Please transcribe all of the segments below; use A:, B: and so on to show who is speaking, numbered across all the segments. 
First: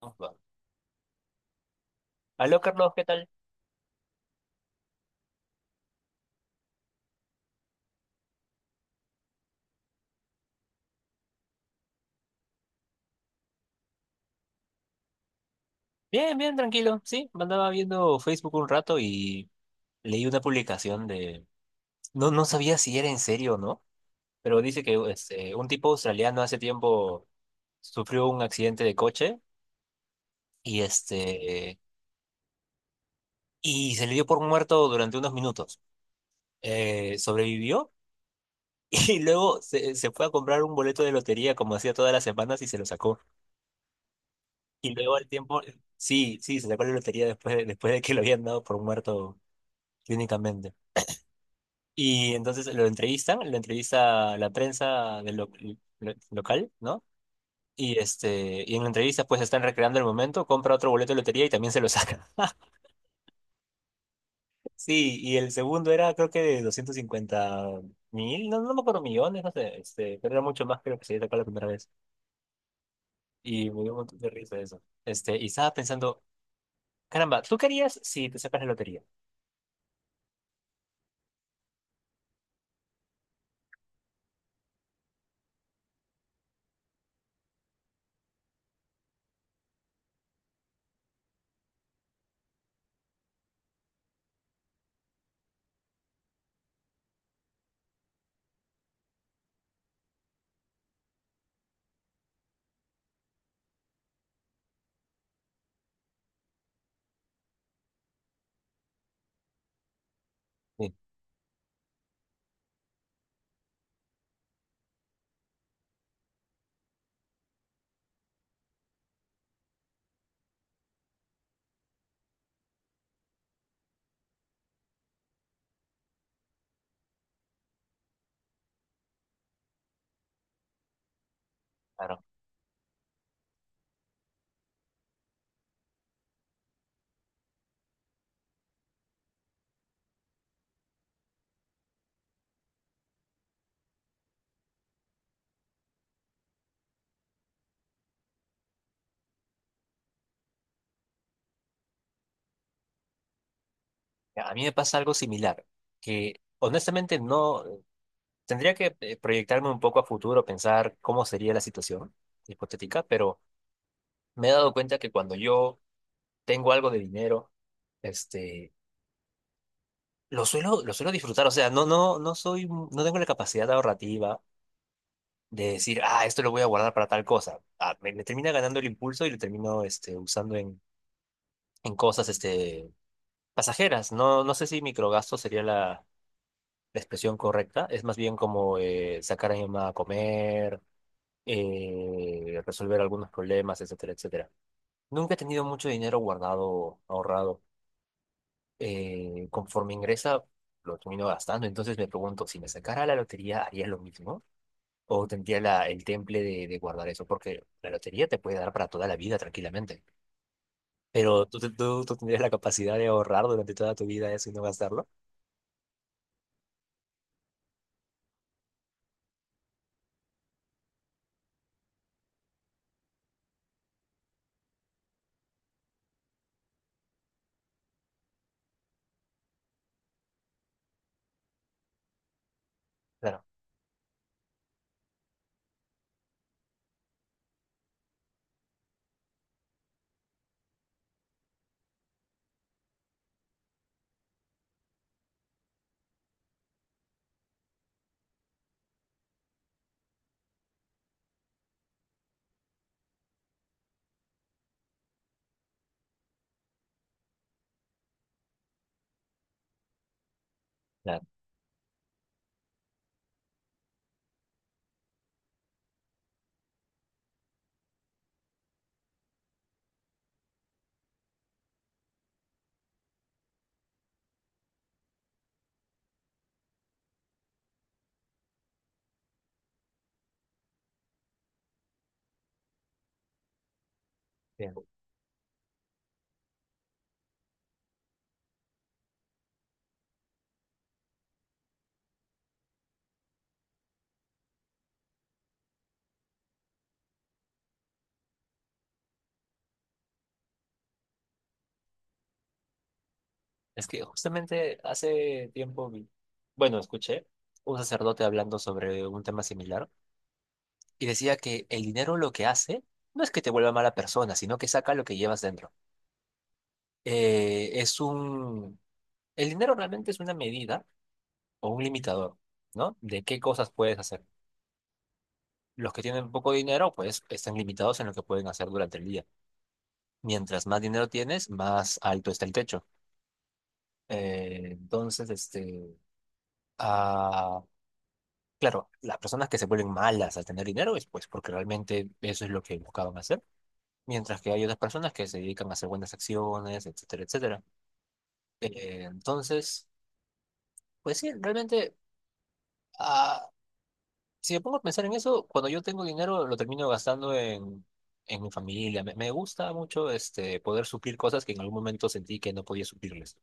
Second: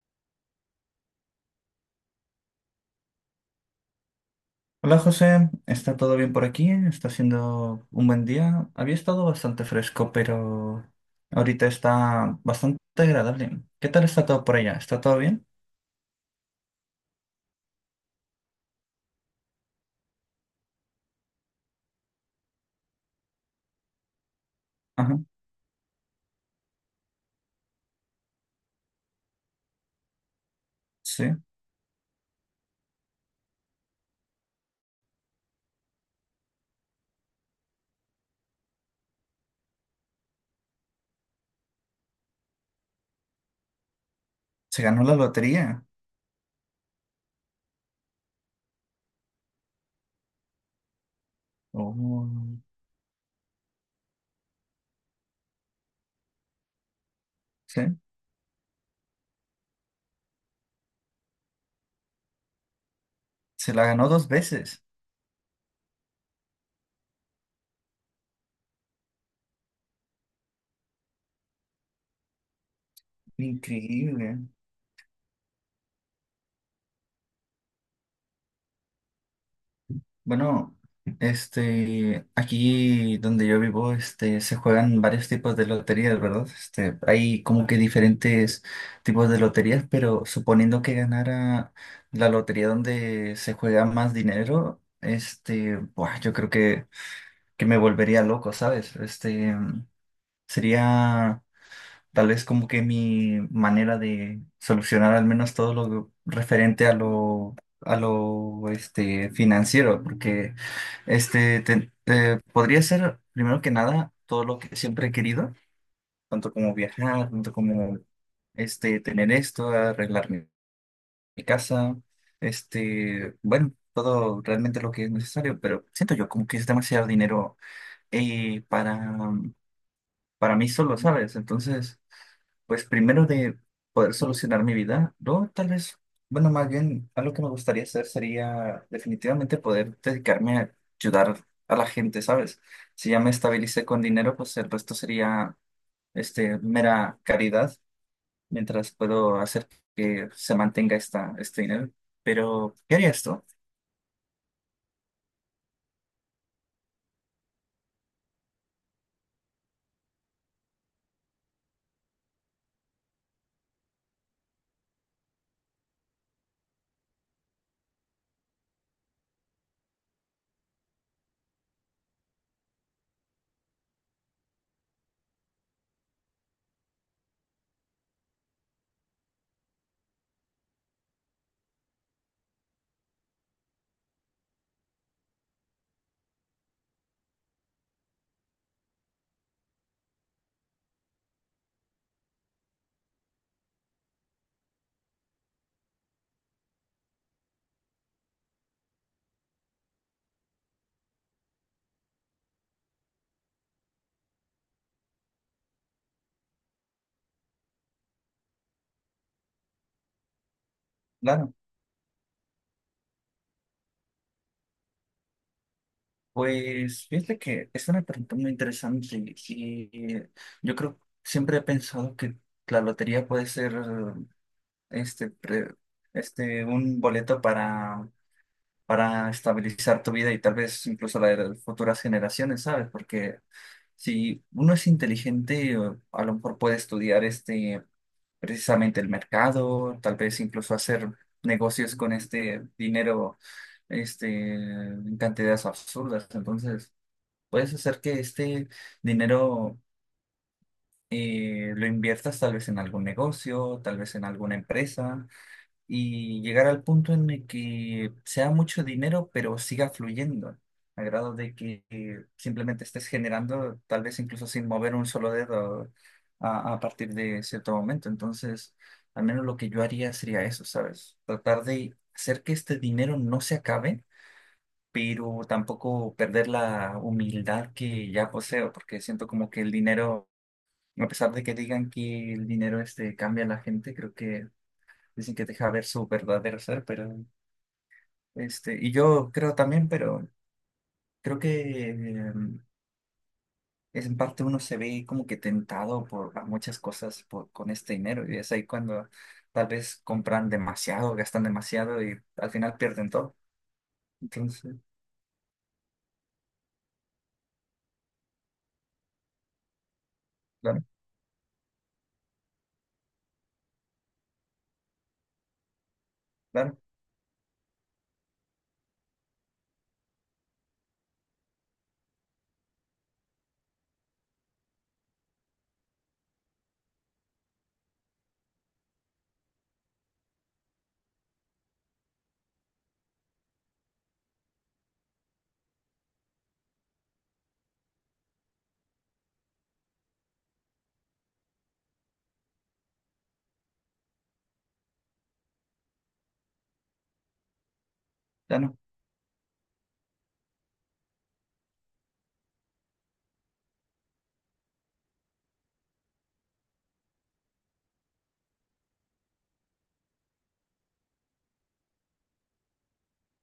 A: Vamos, va. Aló, Carlos, ¿qué tal?
B: Hola José, ¿está todo bien por aquí? Está siendo un buen día. Había estado bastante fresco, pero ahorita está bastante agradable. ¿Qué tal está todo por allá? ¿Está todo bien?
A: Bien, bien, tranquilo. Sí, me andaba viendo Facebook un rato y leí una publicación. No, no sabía si era en serio o no, pero dice que
B: Ajá,
A: este, un tipo australiano hace tiempo sufrió un accidente de coche y,
B: sí.
A: este, y se le dio por muerto durante unos minutos. Sobrevivió y luego se fue a comprar un boleto de lotería como hacía todas las semanas y se lo sacó.
B: Se
A: Y
B: ganó la
A: luego al tiempo,
B: lotería.
A: sí, sí, se sacó la lotería después de que lo habían dado por muerto clínicamente. Y
B: Oh,
A: entonces lo entrevistan, lo entrevista la prensa local, ¿no? Y,
B: sí.
A: este, y en la entrevista pues están recreando el momento, compra otro boleto de lotería y también se lo saca.
B: Se la ganó dos veces.
A: Sí, y el segundo era creo que de 250.000, no, no me acuerdo, millones, no sé, pero era mucho más creo que se había sacado la primera vez. Y me dio un montón de
B: Increíble.
A: risa eso. Y estaba pensando, caramba, ¿tú querías si te sacas la lotería?
B: Bueno, aquí donde yo vivo, se juegan varios tipos de loterías, ¿verdad? Este, hay como que diferentes tipos de loterías, pero suponiendo que ganara la lotería donde se juega más dinero, buah, yo creo que me volvería loco, ¿sabes? Este, sería. Tal vez como que mi manera de solucionar al menos todo lo referente a lo financiero, porque
A: Sí,
B: podría ser primero que nada todo lo que siempre he querido, tanto como viajar, tanto como tener esto, arreglar mi casa, este, bueno, todo realmente lo que es necesario, pero siento yo como que es demasiado dinero eh, para para mí solo, ¿sabes? Entonces,
A: claro.
B: pues primero de poder solucionar mi vida, no tal vez, bueno, más bien algo que me gustaría hacer sería definitivamente poder dedicarme a ayudar a la gente, ¿sabes? Si ya me estabilicé con dinero, pues el resto sería mera caridad, mientras puedo hacer que se mantenga este dinero. Pero, ¿qué haría esto?
A: A mí me pasa algo similar, que honestamente no. Tendría que proyectarme un poco a futuro, pensar cómo sería la situación hipotética, pero me he dado cuenta que cuando yo tengo algo de dinero, este, lo suelo disfrutar. O sea, no, no, no soy, no tengo la capacidad ahorrativa de decir, ah, esto lo voy a guardar para tal cosa. Ah, me termina ganando el impulso y lo termino, usando en, en cosas, pasajeras. No, no sé si microgasto sería la expresión correcta. Es más bien como sacar a mi mamá a comer, resolver algunos problemas, etcétera, etcétera. Nunca he tenido mucho dinero guardado, ahorrado. Conforme ingresa, lo termino gastando. Entonces me pregunto, si me sacara la lotería, ¿haría lo mismo? ¿O tendría la, el temple de guardar eso? Porque la lotería te puede dar para toda la vida tranquilamente. Pero
B: Claro.
A: tú, tú tendrías la capacidad de ahorrar durante toda tu vida eso y no gastarlo.
B: Pues fíjate que es una pregunta muy interesante y yo creo, siempre he pensado que la lotería puede ser este, pre- un boleto para estabilizar tu vida y tal vez incluso la de las futuras generaciones, ¿sabes? Porque
A: Claro,
B: si uno es inteligente, o a lo mejor puede estudiar precisamente el mercado, tal vez incluso hacer negocios con este dinero, en cantidades absurdas. Entonces, puedes hacer que este dinero, lo inviertas tal vez en algún negocio, tal vez en alguna empresa, y llegar al punto en el que sea mucho dinero, pero siga fluyendo, a
A: claro.
B: grado de que simplemente estés generando, tal vez incluso sin mover un solo dedo a partir de cierto momento. Entonces, al menos lo que yo haría sería eso, ¿sabes? Tratar de hacer que este dinero no se acabe, pero tampoco perder la humildad que ya poseo, porque siento como que el dinero, a pesar de que digan que el dinero cambia a la gente, creo que
A: Bien.
B: dicen que deja ver su verdadero ser, pero y yo creo también, pero creo que es en parte uno se ve como que tentado por a muchas cosas por, con este dinero, y es ahí cuando tal vez compran demasiado, gastan demasiado y al final pierden todo.
A: Es que
B: Entonces,
A: justamente hace tiempo, bueno, escuché un sacerdote hablando sobre un tema similar
B: claro,
A: y decía que el dinero lo que hace no es que te vuelva mala persona, sino que saca lo que llevas dentro.
B: claro,
A: Eh, es un... El dinero realmente es una medida o un limitador, ¿no? De qué cosas puedes hacer. Los que tienen poco dinero, pues están limitados en lo que pueden hacer durante el día. Mientras más dinero tienes, más alto está el techo. Eh, entonces, este... ah, claro, las personas que se vuelven malas al tener dinero es pues porque realmente eso es lo que buscaban hacer, mientras que hay otras personas que se dedican a hacer buenas acciones, etcétera, etcétera.
B: claro,
A: Entonces, pues sí, realmente, ah, si me pongo a pensar en eso, cuando yo tengo dinero lo termino gastando en mi familia. Me gusta mucho, poder suplir cosas que en algún momento sentí que no podía suplirles,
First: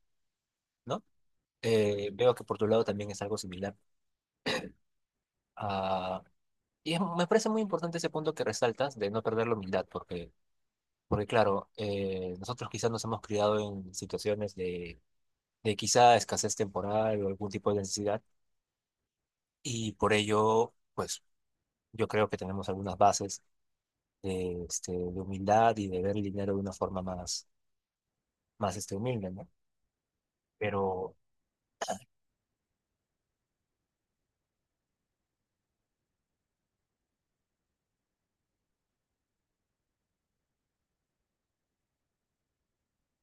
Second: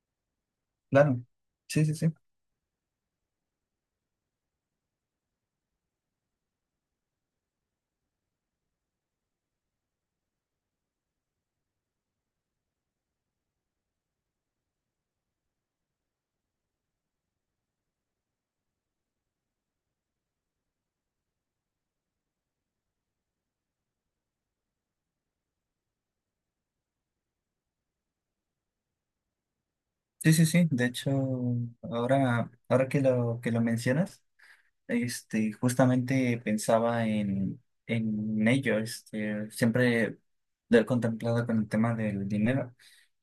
A: ¿no?
B: claro. Sí, sí, sí.
A: Veo que por tu lado también es algo similar. Ah, y me parece muy importante ese punto que resaltas de no perder la humildad, porque, porque claro, nosotros quizás nos hemos criado en situaciones de quizá escasez temporal o algún tipo de necesidad. Y por ello, pues yo creo que tenemos algunas bases de humildad y de ver el dinero de una forma más humilde, ¿no?
B: Sí, sí, sí. De hecho,
A: Pero
B: ahora que que lo mencionas, justamente pensaba en ello. Este, siempre lo he contemplado con el tema del dinero.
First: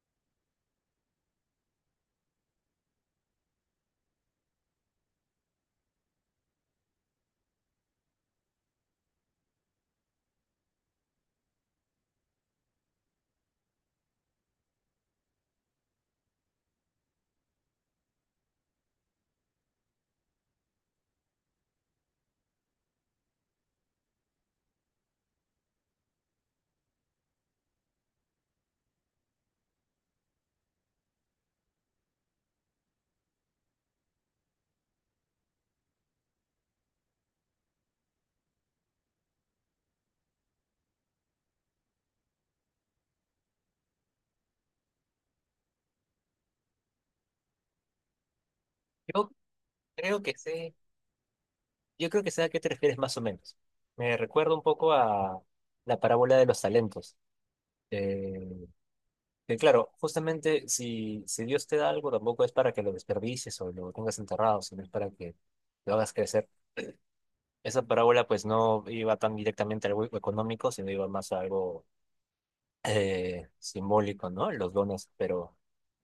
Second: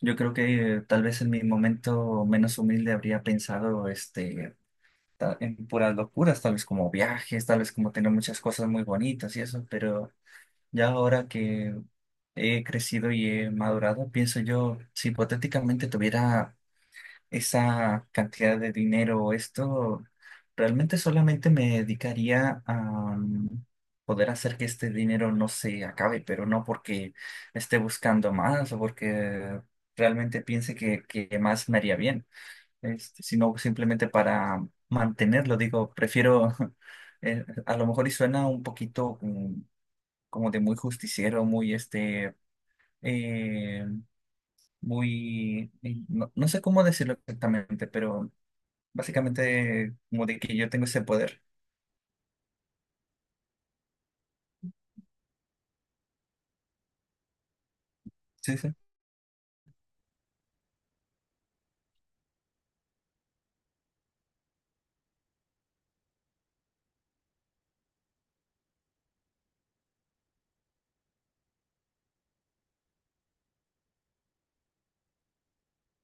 B: Yo creo que, tal vez en mi momento menos humilde habría pensado en puras locuras, tal vez como viajes, tal vez como tener muchas cosas muy bonitas y eso, pero ya ahora que he crecido y he madurado, pienso yo, si hipotéticamente tuviera esa cantidad de dinero o esto, realmente solamente me dedicaría a mm, poder hacer que este dinero no se acabe, pero no porque esté buscando más o porque realmente piense que más me haría bien, este, sino simplemente para mantenerlo. Digo, prefiero, a lo mejor y suena un poquito como de muy justiciero, muy eh, muy, no sé cómo decirlo exactamente, pero
A: yo
B: básicamente,
A: creo
B: como
A: que
B: de que yo
A: sé,
B: tengo ese poder.
A: yo creo que sé a qué te refieres más o menos. Me recuerda un poco a la parábola de los talentos.
B: Sí,
A: Eh,
B: sí.
A: que claro, justamente si Dios te da algo, tampoco es para que lo desperdicies o lo tengas enterrado, sino es para que lo hagas crecer. Esa parábola pues no iba tan directamente a algo económico, sino iba más a algo simbólico, ¿no? Los dones, pero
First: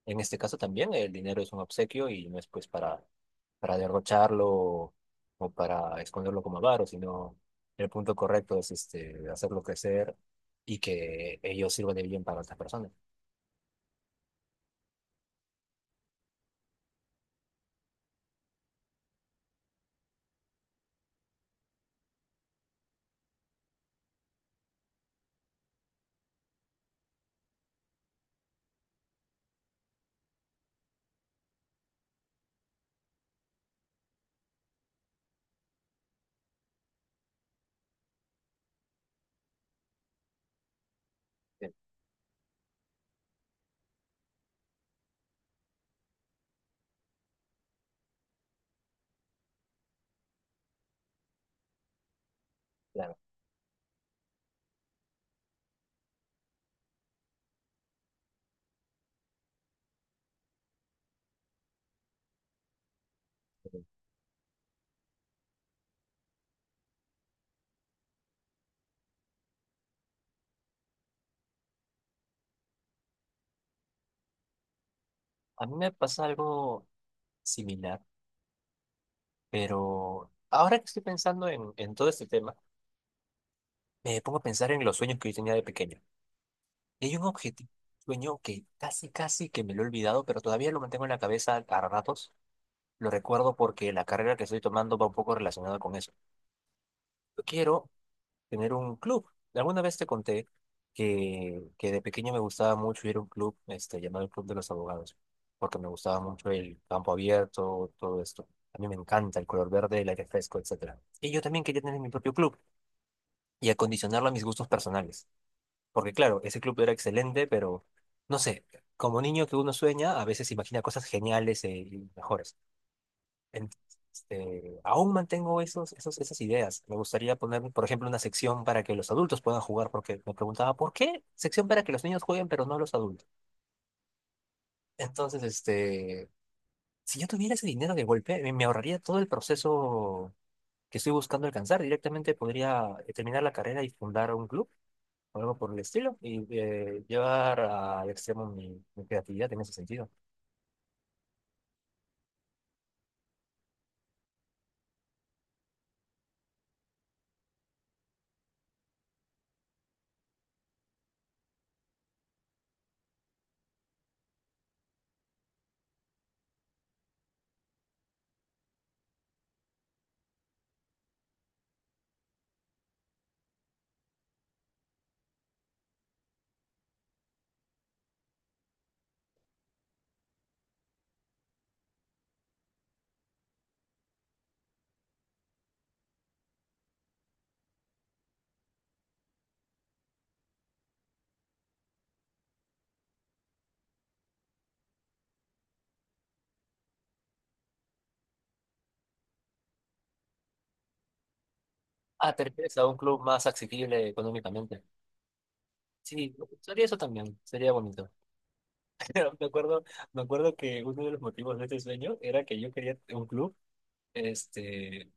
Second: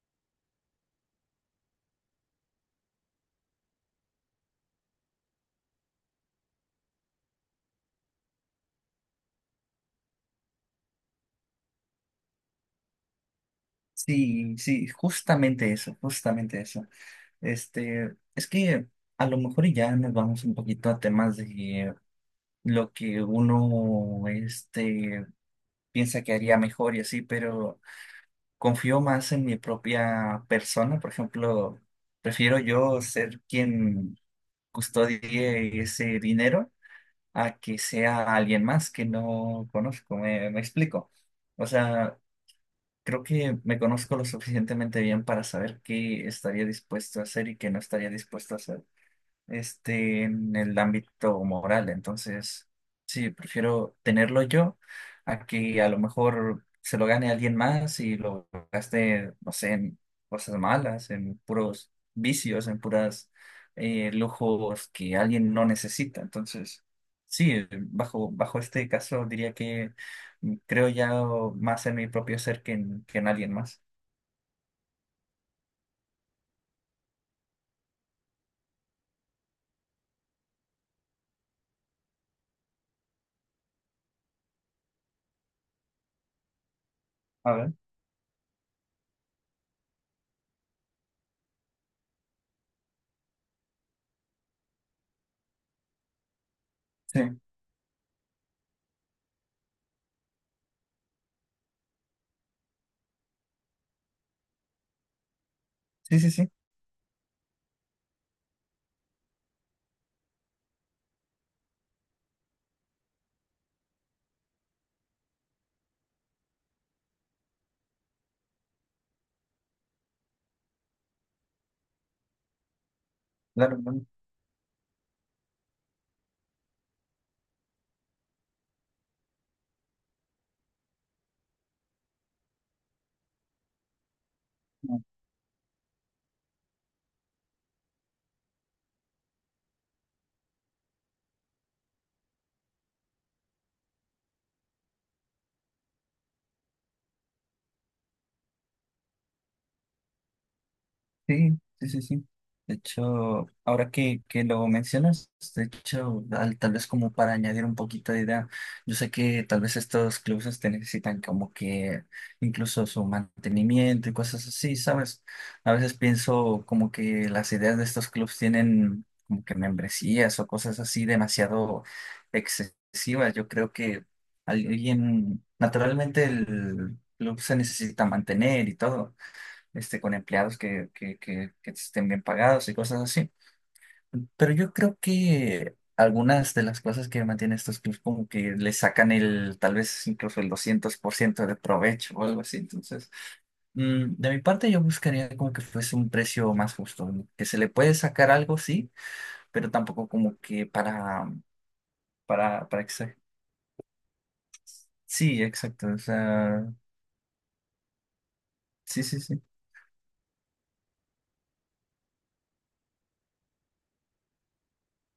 A: en este caso también el dinero es un obsequio y no es pues para derrocharlo, o para esconderlo como avaro, sino el punto correcto es, hacerlo crecer y que ellos sirvan de bien para otras personas.
B: Sí, sí, justamente eso, justamente eso. Este, es que a lo mejor ya nos vamos un poquito a temas de lo que uno, piensa que haría mejor y así, pero confío más en mi propia persona. Por ejemplo, prefiero yo ser quien custodie ese dinero a que sea alguien más que no conozco. Me explico.
A: Sí,
B: O sea, creo que me conozco lo suficientemente bien para saber qué estaría dispuesto a hacer y qué no estaría dispuesto a hacer en el ámbito moral. Entonces,
A: claro.
B: sí, prefiero tenerlo yo a que a lo mejor se lo gane alguien más y lo gaste, no sé, en cosas malas, en puros vicios, en puras lujos que alguien no necesita. Entonces, sí, bajo este caso diría que creo ya más en mi propio ser que que en alguien más.
A: A mí me pasa algo similar, pero ahora que estoy pensando en todo este tema, me pongo a pensar en los sueños que yo tenía de pequeño. Y hay un
B: A
A: objetivo,
B: ver,
A: sueño que casi, casi que me lo he olvidado, pero todavía lo mantengo en la cabeza a ratos. Lo recuerdo porque la carrera que estoy tomando va un poco relacionada con eso.
B: sí,
A: Yo quiero tener un club. Alguna vez te conté que de pequeño me gustaba mucho ir a un club, llamado el Club de los Abogados, porque me
B: sí,
A: gustaba
B: sí, sí,
A: mucho el campo abierto, todo esto. A mí me encanta el color verde, el aire fresco, etcétera. Y yo también quería tener mi propio club y acondicionarlo a mis gustos personales. Porque claro, ese club era excelente, pero no sé, como niño que uno sueña, a veces imagina cosas geniales, y mejores. En-
B: claro.
A: Aún mantengo esos, esas ideas. Me gustaría poner, por ejemplo, una sección para que los adultos puedan jugar, porque me preguntaba, ¿por qué sección para que los niños jueguen, pero no los adultos?
B: Claro.
A: Entonces, si yo tuviera ese dinero de golpe, me ahorraría todo el proceso que estoy buscando alcanzar. Directamente podría, terminar la carrera y fundar un club, o algo por el estilo, y llevar al extremo mi creatividad en ese sentido.
B: Sí, sí, sí, sí. De hecho, que lo mencionas, de hecho, tal vez como para añadir un poquito de idea, yo sé que tal vez estos clubes necesitan como que incluso su mantenimiento y cosas así, ¿sabes? A veces pienso como que las ideas de estos clubes tienen como que membresías o cosas así demasiado excesivas. Yo creo que alguien, naturalmente el club se necesita mantener y todo con empleados que estén bien pagados y cosas así. Pero yo creo que algunas de las cosas que mantienen estos clubs como que le sacan el, tal vez incluso el 200% de provecho o algo así. Entonces, de mi parte yo buscaría como que fuese un precio más justo, ¿no? Que se le puede sacar algo, sí, pero tampoco como que
A: Ah, te
B: para,
A: refieres
B: para
A: a un
B: exa-
A: club más accesible económicamente.
B: sí, exacto. O
A: Sí,
B: sea,
A: sería eso también, sería bonito.
B: sí, sí,
A: Pero
B: sí.
A: me acuerdo, que uno de los motivos de este sueño era que yo quería un club, este,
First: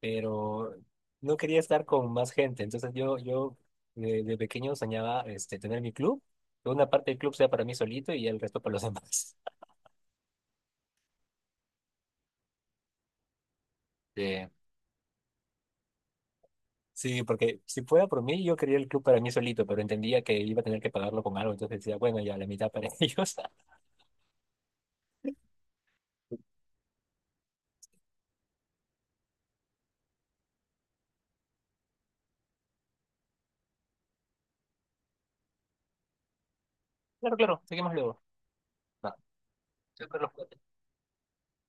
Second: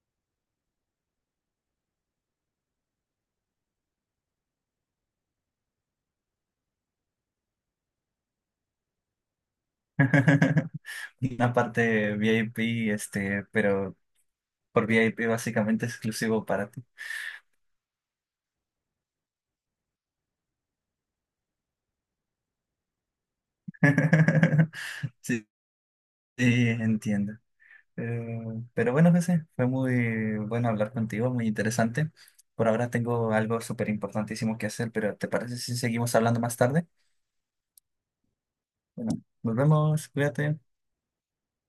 A: pero no quería estar con más gente. Entonces yo de pequeño soñaba, tener mi club, que una parte del club sea para mí solito y el resto para los demás.
B: Una parte VIP, este, pero
A: Sí,
B: por VIP básicamente exclusivo para ti.
A: sí, porque si fuera por mí, yo quería el club para mí solito, pero entendía que iba a tener que pagarlo con algo, entonces decía, bueno, ya la mitad para ellos.
B: Sí, sí, entiendo. Pero bueno, José, fue muy bueno hablar contigo, muy interesante. Por ahora tengo algo súper importantísimo que hacer, pero ¿te parece si seguimos hablando más tarde?
A: Claro, claro, seguimos luego.
B: Bueno,
A: No,
B: nos vemos,
A: siempre los
B: cuídate.